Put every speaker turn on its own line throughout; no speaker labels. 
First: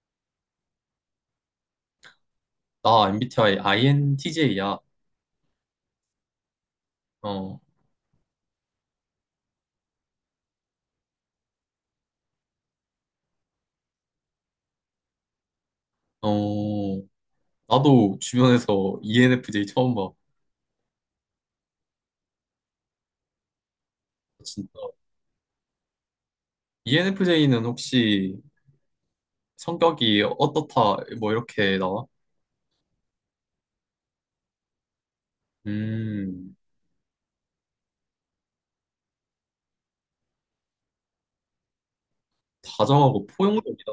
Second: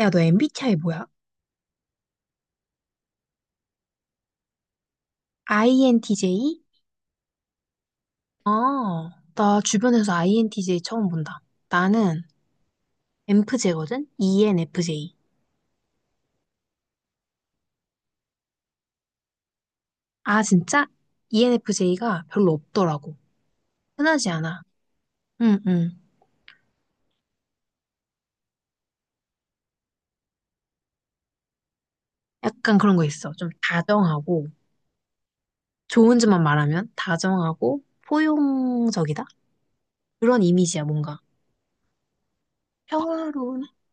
야, 너 MBTI 뭐야?
나 MBTI INTJ야.
INTJ?
어,
아, 나 주변에서 INTJ 처음 본다. 나는 ENFJ거든? ENFJ.
어, 나도 주변에서 ENFJ 처음 봐.
아, 진짜? ENFJ가 별로 없더라고. 흔하지 않아.
진짜.
응, 응.
ENFJ는 혹시 성격이 어떻다, 뭐 이렇게 나와?
약간 그런 거 있어. 좀 다정하고, 좋은 점만
음,
말하면 다정하고, 포용적이다? 그런 이미지야, 뭔가.
다정하고
평화로운,
포용적이다.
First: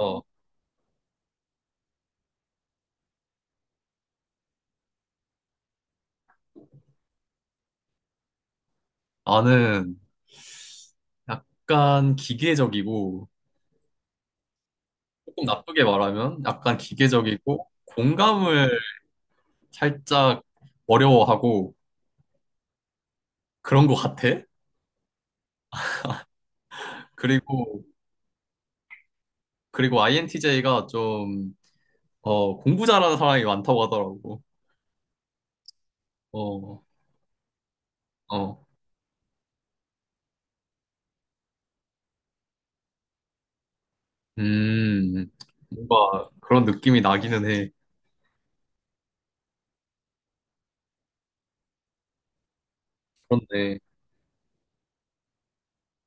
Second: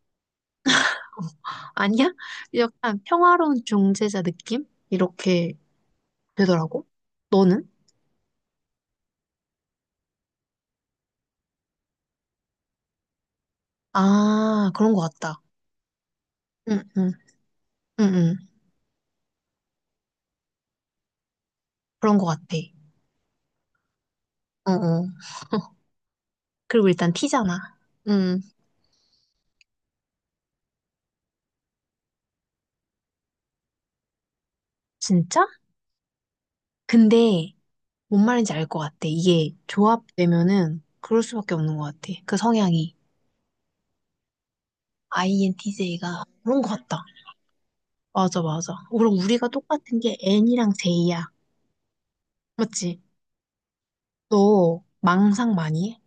아니야? 약간 평화로운 중재자 느낌? 이렇게 되더라고. 너는?
나는 약간 기계적이고,
아, 그런 거 같다.
조금 나쁘게 말하면 약간
응, 응.
기계적이고,
응, 응.
공감을 살짝 어려워하고
그런 것 같아.
그런 것 같아.
어, 어. 그리고 일단 티잖아.
그리고,
응,
그리고 INTJ가 좀 공부 잘하는 사람이 많다고 하더라고.
진짜?
어,
근데 뭔 말인지
어.
알 것 같아. 이게 조합되면은 그럴 수밖에 없는 것 같아. 그 성향이.
음,
INTJ가
뭔가
그런
그런
것
느낌이
같다.
나기는 해.
맞아, 맞아. 어, 그럼 우리가 똑같은 게 N이랑 J야. 맞지?
그런데,
너 망상 많이 해?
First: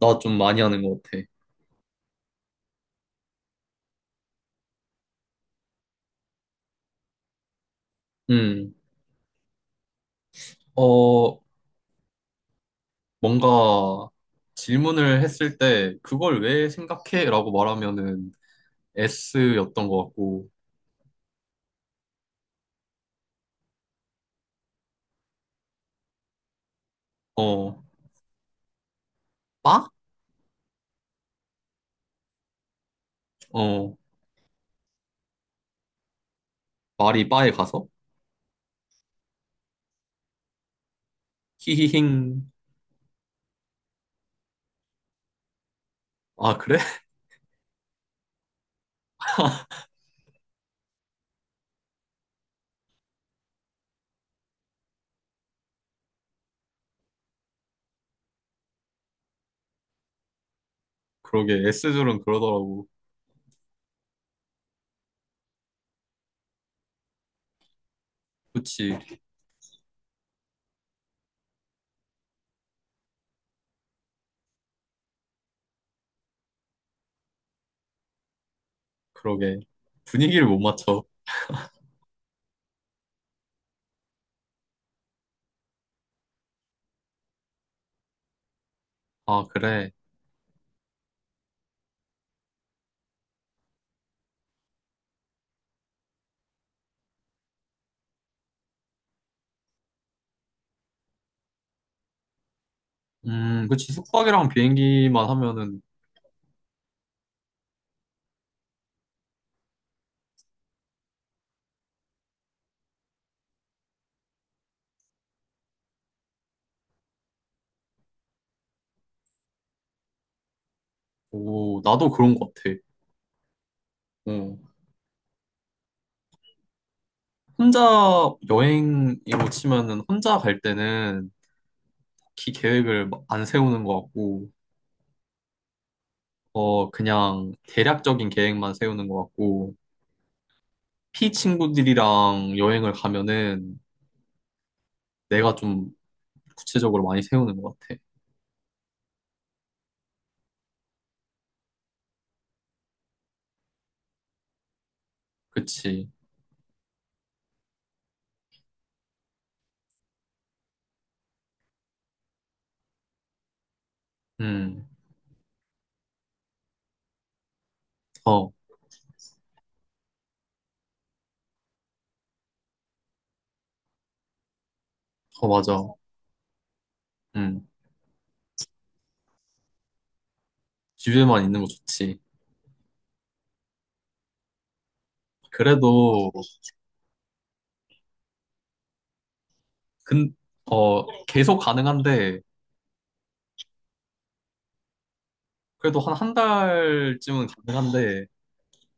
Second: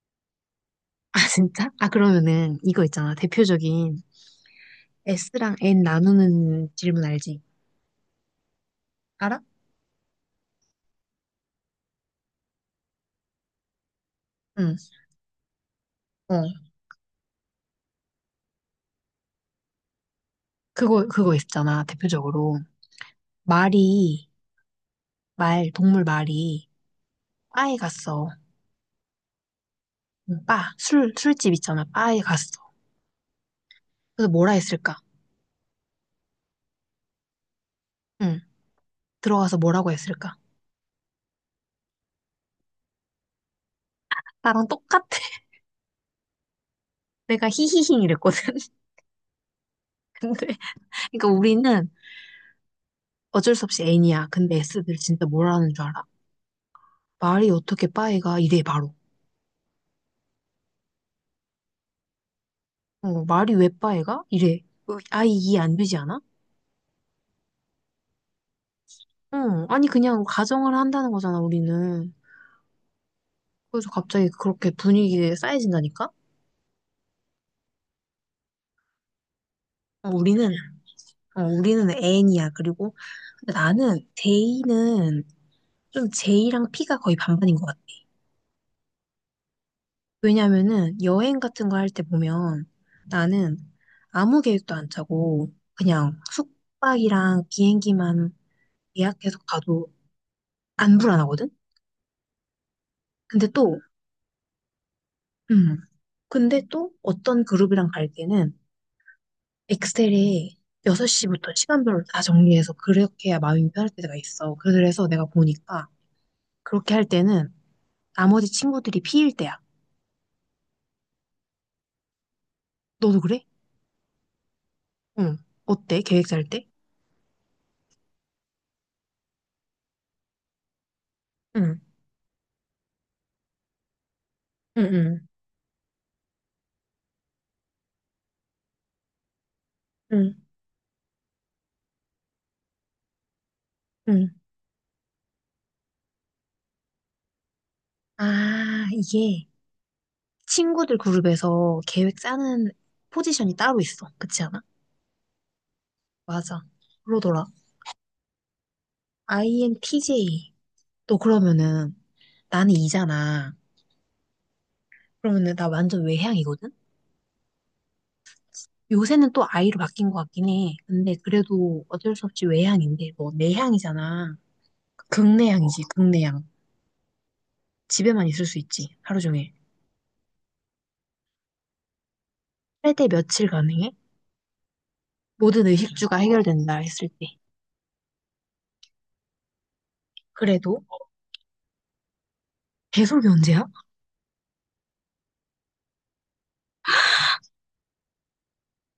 나 좀 많이 하는 것
아,
같아.
진짜? 아, 그러면은 이거 있잖아. 대표적인 S랑 N 나누는 질문 알지?
음,
알아?
어, 뭔가
응.
질문을 했을 때, 그걸
어.
왜 생각해? 라고 말하면은 S였던 것 같고,
그거 있잖아. 대표적으로. 말이 동물 말이 바에
어,
갔어.
빠?
응, 바, 술집 있잖아. 바에 갔어.
어,
그래서 뭐라 했을까?
말이 바에 가서?
응, 들어가서 뭐라고 했을까?
히히힝.
나랑 똑같아.
아, 그래?
내가 히히힝 이랬거든. 근데, 그러니까 우리는 어쩔 수 없이 N이야. 근데 S들 진짜 뭐라는 줄 알아? 말이 어떻게 바에 가? 이래, 바로.
그러게, S들은 그러더라고.
어, 말이 왜 바에 가? 이래. 어, 아예 이해 안 되지 않아?
그치,
응, 아니, 그냥 가정을 한다는 거잖아, 우리는. 그래서 갑자기 그렇게 분위기에 쌓여진다니까?
그러게.
어,
분위기를
우리는
못 맞춰.
어, 우리는 N이야. 그리고 나는 J는 좀 J랑 P가 거의 반반인 것 같아.
아, 그래.
왜냐면은 여행 같은 거 할 때 보면 나는 아무 계획도 안 짜고 그냥 숙박이랑 비행기만 예약해서 가도 안 불안하거든? 근데 또,
그치. 숙박이랑 비행기만
음,
하면은,
근데 또 어떤 그룹이랑 갈 때는 엑셀에 6시부터 시간별로 다 정리해서 그렇게 해야 마음이 편할 때가 있어. 그래서 내가 보니까 그렇게 할 때는 나머지 친구들이 P일 때야.
오, 나도 그런 것 같아.
너도 그래?
어.
응. 어때? 계획 짤 때?
혼자 여행으로 치면은, 혼자 갈 때는
응,
딱히 계획을 안 세우는 것 같고,
응, 응,
어, 그냥 대략적인 계획만 세우는 것 같고,
응,
피 친구들이랑 여행을 가면은
응.
내가 좀 구체적으로 많이 세우는 것 같아.
아, 이게 친구들 그룹에서 계획 짜는 포지션이 따로 있어. 그렇지 않아?
그치.
맞아. 그러더라. INTJ. 너 그러면은 나는 이잖아.
음,
그러면은 나 완전 외향이거든?
어,
요새는 또 I로 바뀐 것 같긴 해. 근데 그래도 어쩔 수 없이 외향인데 뭐 내향이잖아.
어, 맞아.
극내향이지, 극내향.
음,
집에만 있을 수 있지, 하루 종일.
집에만 있는 거 좋지.
할 때 며칠 가능해? 모든
그래도,
의식주가 해결된다 했을 때.
근,
그래도
계속 가능한데,
배속이 언제야?
그래도 한 한 달쯤은 가능한데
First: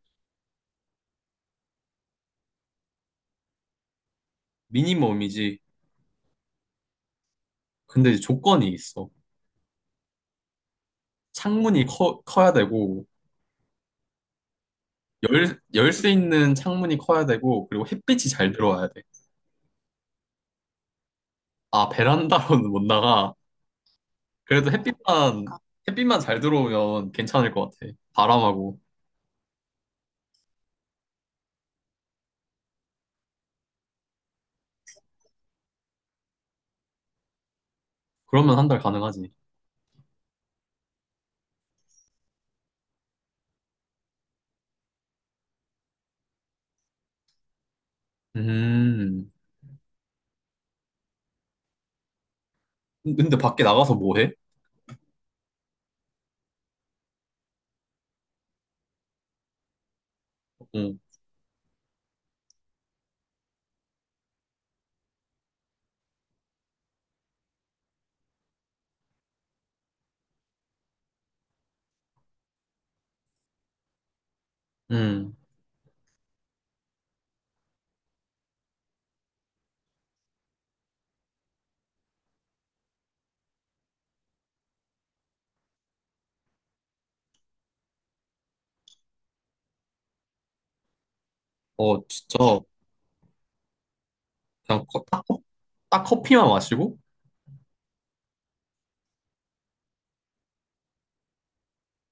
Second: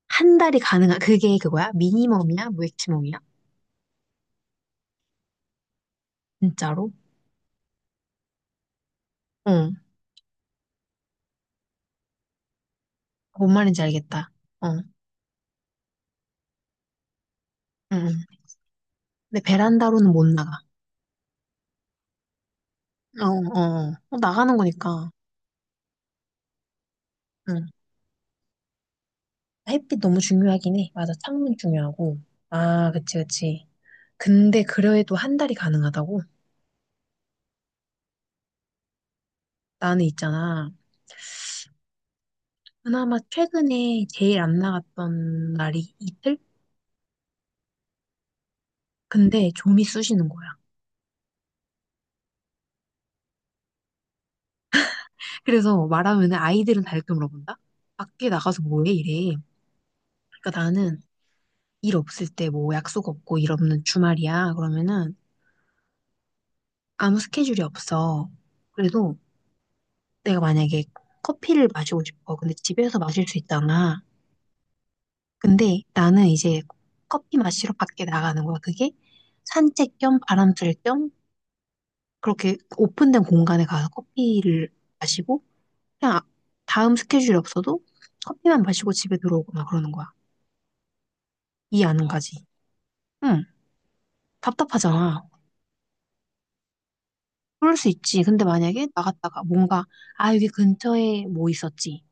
한 달이 가능한, 그게 그거야? 미니멈이야? 무액치멈이야?
미니멈이지.
진짜로?
근데 이제 조건이 있어.
응.
창문이 커야 되고
뭔 말인지 알겠다. 어. 응.
열수 있는 창문이 커야 되고 그리고
응.
햇빛이 잘 들어와야 돼.
근데 베란다로는 못 나가.
아, 베란다로는 못
어,
나가.
어. 어, 나가는
그래도
거니까.
햇빛만 잘 들어오면 괜찮을
응.
것 같아. 바람하고.
햇빛 너무 중요하긴 해. 맞아, 창문 중요하고. 아, 그치, 그치. 근데 그래도 한 달이 가능하다고?
그러면 한 달 가능하지.
나는 있잖아. 그나마 최근에 제일 안 나갔던 날이 이틀?
음.
근데 좀이 쑤시는 거야.
근데 밖에 나가서 뭐 해?
그래서 말하면은 아이들은 다 이렇게 물어본다? 밖에 나가서 뭐해? 이래. 그러니까
어.
나는 일 없을 때 뭐 약속 없고 일 없는 주말이야. 그러면은 아무 스케줄이 없어. 그래도 내가 만약에 커피를 마시고 싶어. 근데 집에서 마실 수 있잖아.
음.
근데 나는 이제 커피 마시러 밖에 나가는 거야. 그게 산책 겸 바람 쐴겸 그렇게 오픈된 공간에 가서 커피를 마시고 그냥 아- 다음 스케줄이 없어도 커피만 마시고 집에 들어오거나 그러는 거야. 이해
어,
안 가지?
진짜
응,
그냥
답답하잖아.
딱 커피만 마시고?
그럴 수 있지. 근데 만약에 나갔다가 뭔가, 아, 여기 근처에 뭐 있었지.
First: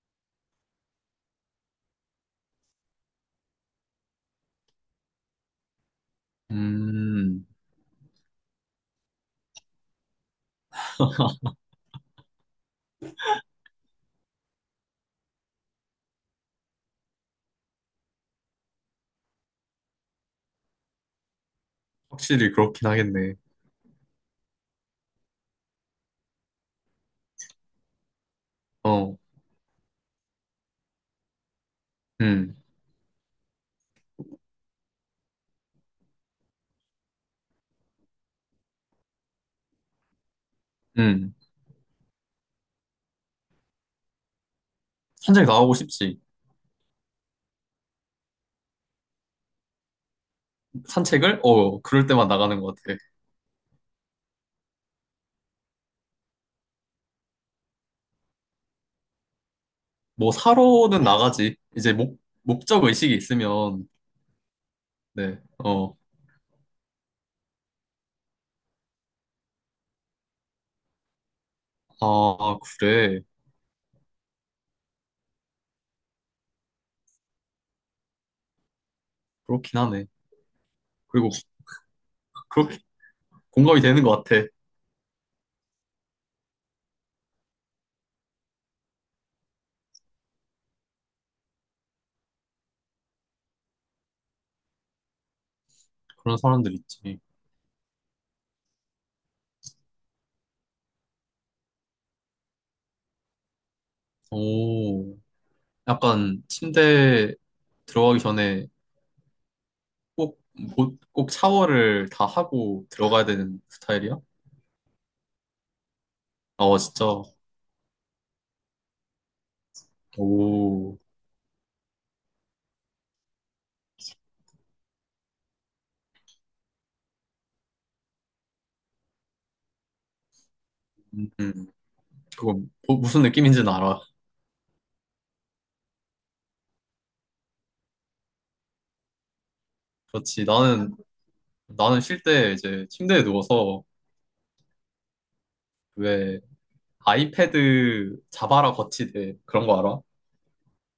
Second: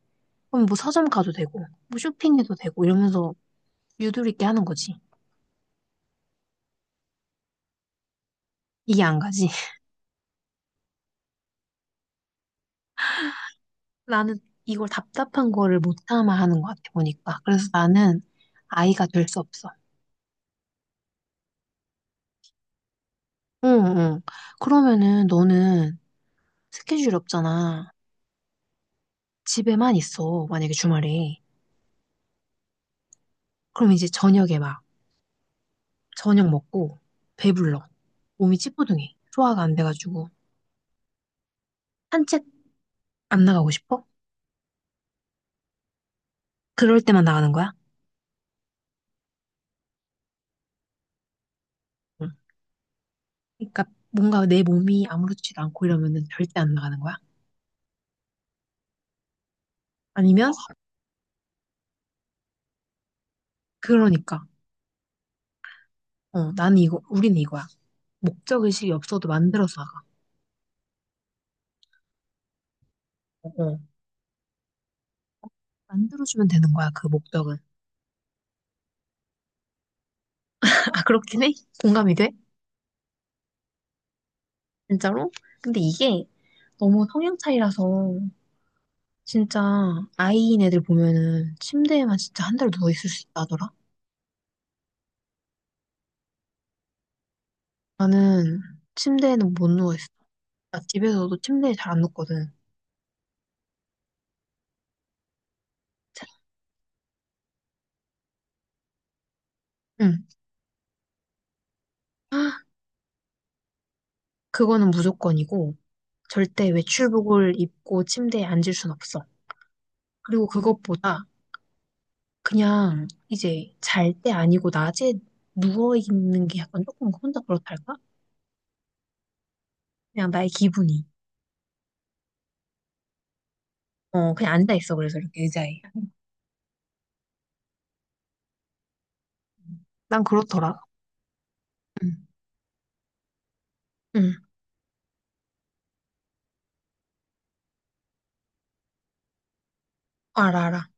그럼 뭐 서점 가도 되고, 뭐 쇼핑해도 되고 이러면서 유도리 있게 하는 거지.
음.
이게 안 가지. 나는 이걸 답답한 거를 못 참아 하는 것 같아, 보니까. 그래서 나는 아이가 될 수 없어.
확실히 그렇긴 하겠네.
응, 응. 그러면은 너는 스케줄이 없잖아.
어.
집에만 있어, 만약에 주말에.
음,
그럼 이제 저녁에 막, 저녁 먹고, 배불러. 몸이 찌뿌둥해. 소화가 안 돼가지고.
음.
산책 안 나가고 싶어?
산책 나가고 싶지.
그럴 때만 나가는 거야?
산책을? 어, 그럴 때만
응.
나가는 것 같아.
그러니까 뭔가 내 몸이 아무렇지도 않고 이러면은 절대 안 나가는 거야?
뭐
아니면
사러는 나가지. 이제 목적 의식이 있으면,
그러니까
네, 어,
어 나는 이거 우리는 이거야 목적 의식이 없어도 만들어서 나가
아, 그래.
어, 어. 만들어주면 되는 거야 그 목적은
그렇긴 하네.
아
그리고
그렇긴 해 공감이 돼
그렇게 공감이 되는 것 같아.
진짜로 근데 이게 너무 성향 차이라서 진짜 아이인 애들 보면은 침대에만 진짜 한 달 누워 있을 수 있다더라
그런 사람들 있지.
나는 침대에는 못 누워 있어 나 집에서도 침대에 잘 안 눕거든
오, 약간 침대 들어가기 전에
응
꼭, 꼭 샤워를 다 하고 들어가야 되는 스타일이야?
그거는 무조건이고, 절대
아, 진짜.
외출복을 입고 침대에 앉을 순 없어. 그리고
오,
그것보다 그냥 이제 잘 때 아니고 낮에 누워있는 게 약간 조금 혼자 그렇달까? 그냥 나의 기분이.
음, 음. 그거 무슨 느낌인지는 알아.
어, 그냥 앉아있어. 그래서 이렇게 의자에. 난
그렇지.
그렇더라.
나는
응.
쉴 때 이제 침대에 누워서
응,
왜 아이패드 자바라 거치대 그런 거 알아?
어, 알아.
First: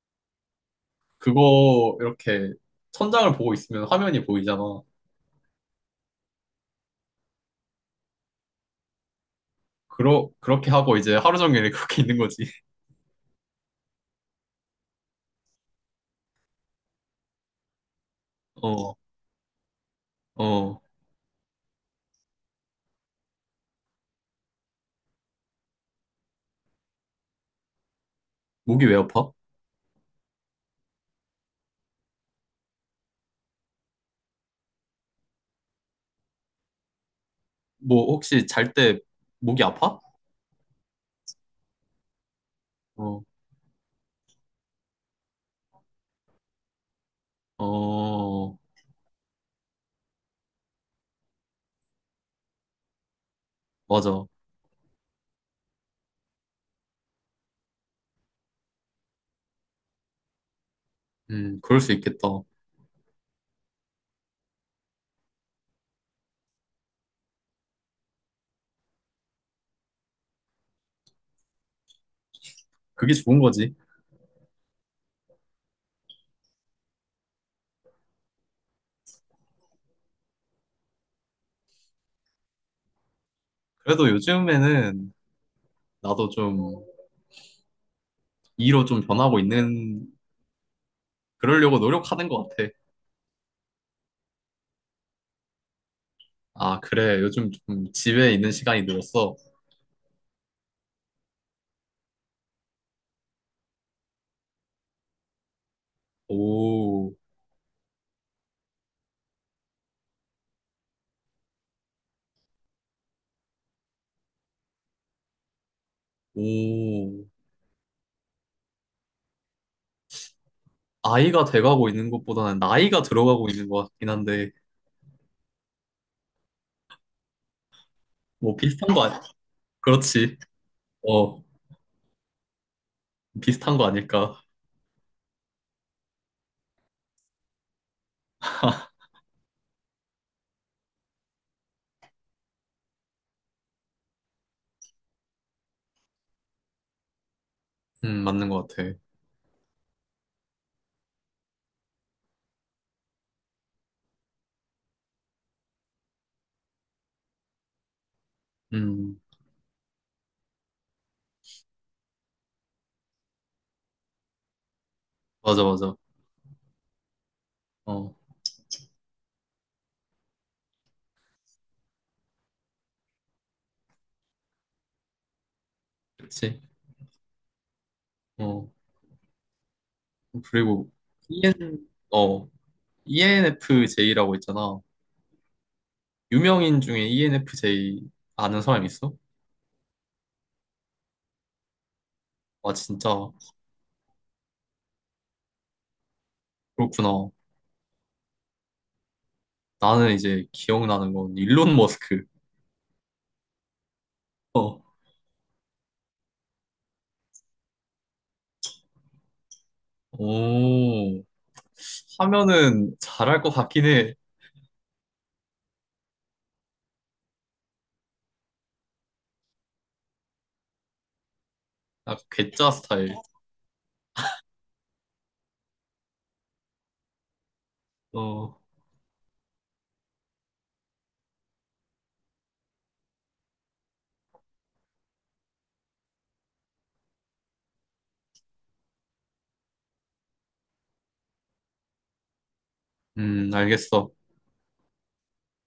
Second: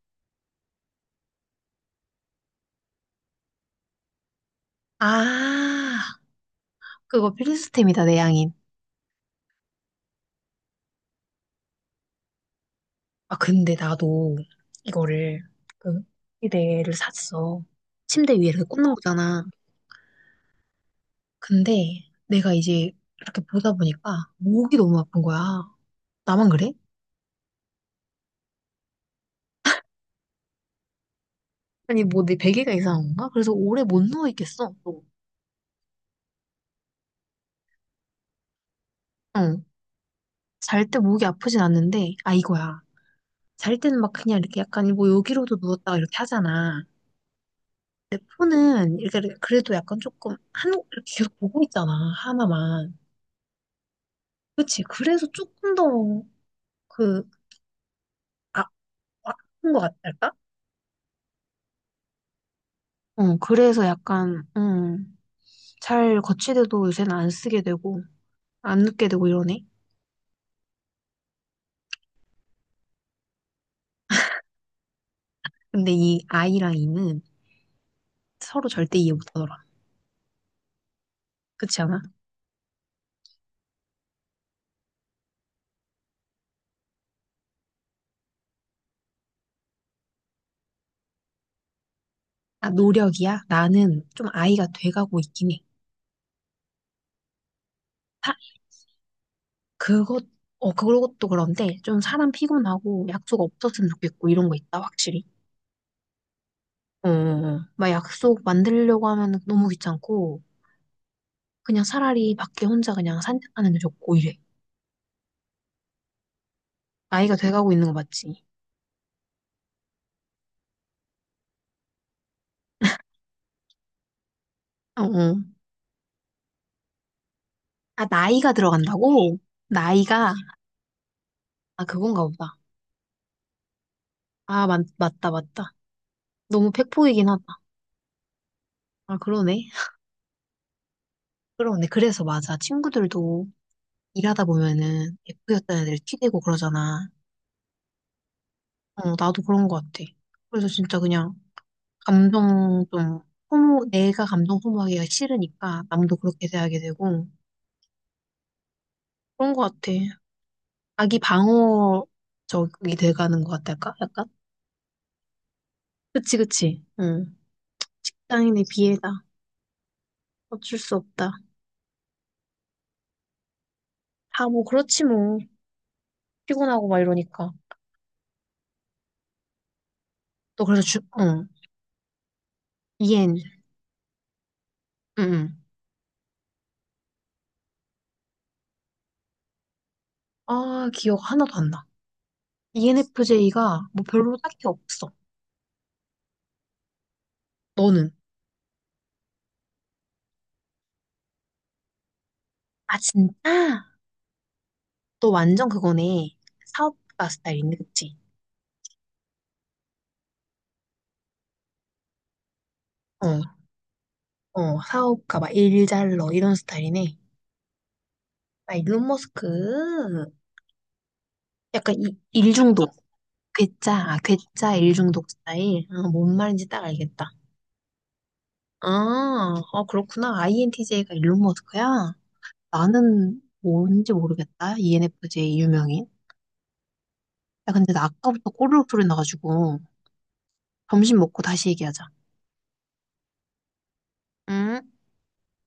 그거 이렇게 천장을 보고 있으면 화면이 보이잖아.
아, 그거 필수템이다, 내 양인.
그렇게 하고 이제 하루 종일 그렇게 있는 거지.
아, 근데 나도 이거를, 그, 침대를 샀어. 침대 위에 이렇게 꽂는
어,
거잖아.
어.
근데 내가 이제 이렇게 보다 보니까 목이 너무 아픈 거야. 나만 그래?
목이 왜 아파?
아니, 뭐 내 베개가 이상한 건가? 그래서 오래 못 누워 있겠어. 또.
뭐 혹시 잘 때
어.
목이 아파?
잘 때 목이 아프진 않는데, 아, 이거야.
어,
잘 때는 막 그냥 이렇게 약간 뭐 여기로도 누웠다가 이렇게 하잖아. 근데
어,
폰은 이렇게 그래도 약간 조금 한, 이렇게 계속 보고 있잖아. 하나만.
맞아.
그치. 그래서 조금 더 그, 아, 아픈 것 같달까?
그럴 수 있겠다.
어, 그래서 약간, 잘 거치대도 요새는 안 쓰게 되고, 안 눕게 되고 이러네.
그게 좋은 거지.
근데 이 아이랑 이는 서로 절대 이해 못하더라. 그렇지 않아?
그래도 요즘에는 나도 좀 이로 좀 변하고 있는, 그러려고 노력하는 것 같아.
아, 노력이야? 나는 좀 아이가 돼가고 있긴 해.
아, 그래. 요즘 좀 집에
사-
있는 시간이 늘었어.
그것, 어, 그것도 그런데 좀 사람 피곤하고 약속 없었으면 좋겠고 이런 거 있다, 확실히. 어, 어,
오,
어. 막 약속 만들려고 하면 너무 귀찮고 그냥 차라리 밖에 혼자 그냥 산책하는 게 좋고 이래.
오.
나이가 돼가고 있는 거 맞지?
아이가 돼가고 있는 것보다는 나이가 들어가고 있는 것 같긴 한데,
어, 어. 아, 나이가
뭐 비슷한 거, 아.
들어간다고? 나이가?
그렇지. 어,
아, 그건가 보다.
비슷한 거 아닐까.
아, 맞다, 맞다. 너무 팩폭이긴 하다. 아, 그러네. 그러네. 그래서 맞아. 친구들도 일하다 보면은 F였던 애들 t 대고 그러잖아.
맞는 것 같아.
어, 나도 그런 것 같아. 그래서 진짜 그냥 감정 좀 소모, 내가 감정 소모하기가 싫으니까 남도 그렇게 대하게 되고
음,
그런 것 같아. 자기 방어적이 돼가는 것 같달까? 약간?
맞아, 맞아.
그치, 그치. 응.
어,
직장인의 비애다. 어쩔 수 없다. 다 뭐 그렇지 뭐.
그치.
피곤하고 막 이러니까.
어,
또 그래서
그리고,
주, 응.
EN, 어,
이엔,
ENFJ라고 있잖아.
응. 응.
유명인 중에 ENFJ 아는 사람 있어?
아, 기억 하나도 안 나.
아, 진짜.
ENFJ가 뭐 별로 딱히 없어.
그렇구나.
너는?
나는 이제 기억나는 건 일론 머스크.
아, 진짜?
어,
너 완전 그거네. 사업가 스타일인데, 그치?
오, 하면은
어,
잘할 것 같긴 해.
어, 사업가 막 일잘러 이런 스타일이네. 아, 일론 머스크. 약간 이,
아, 괴짜
일중독.
스타일.
괴짜, 아, 괴짜 일중독 스타일. 아, 뭔 말인지 딱 알겠다.
어,
아, 아, 그렇구나. INTJ가 일론 머스크야? 나는 뭔지 모르겠다. ENFJ 유명인. 야, 근데 나 아까부터 꼬르륵 소리 나가지고 점심 먹고 다시 얘기하자.
알겠어.
음.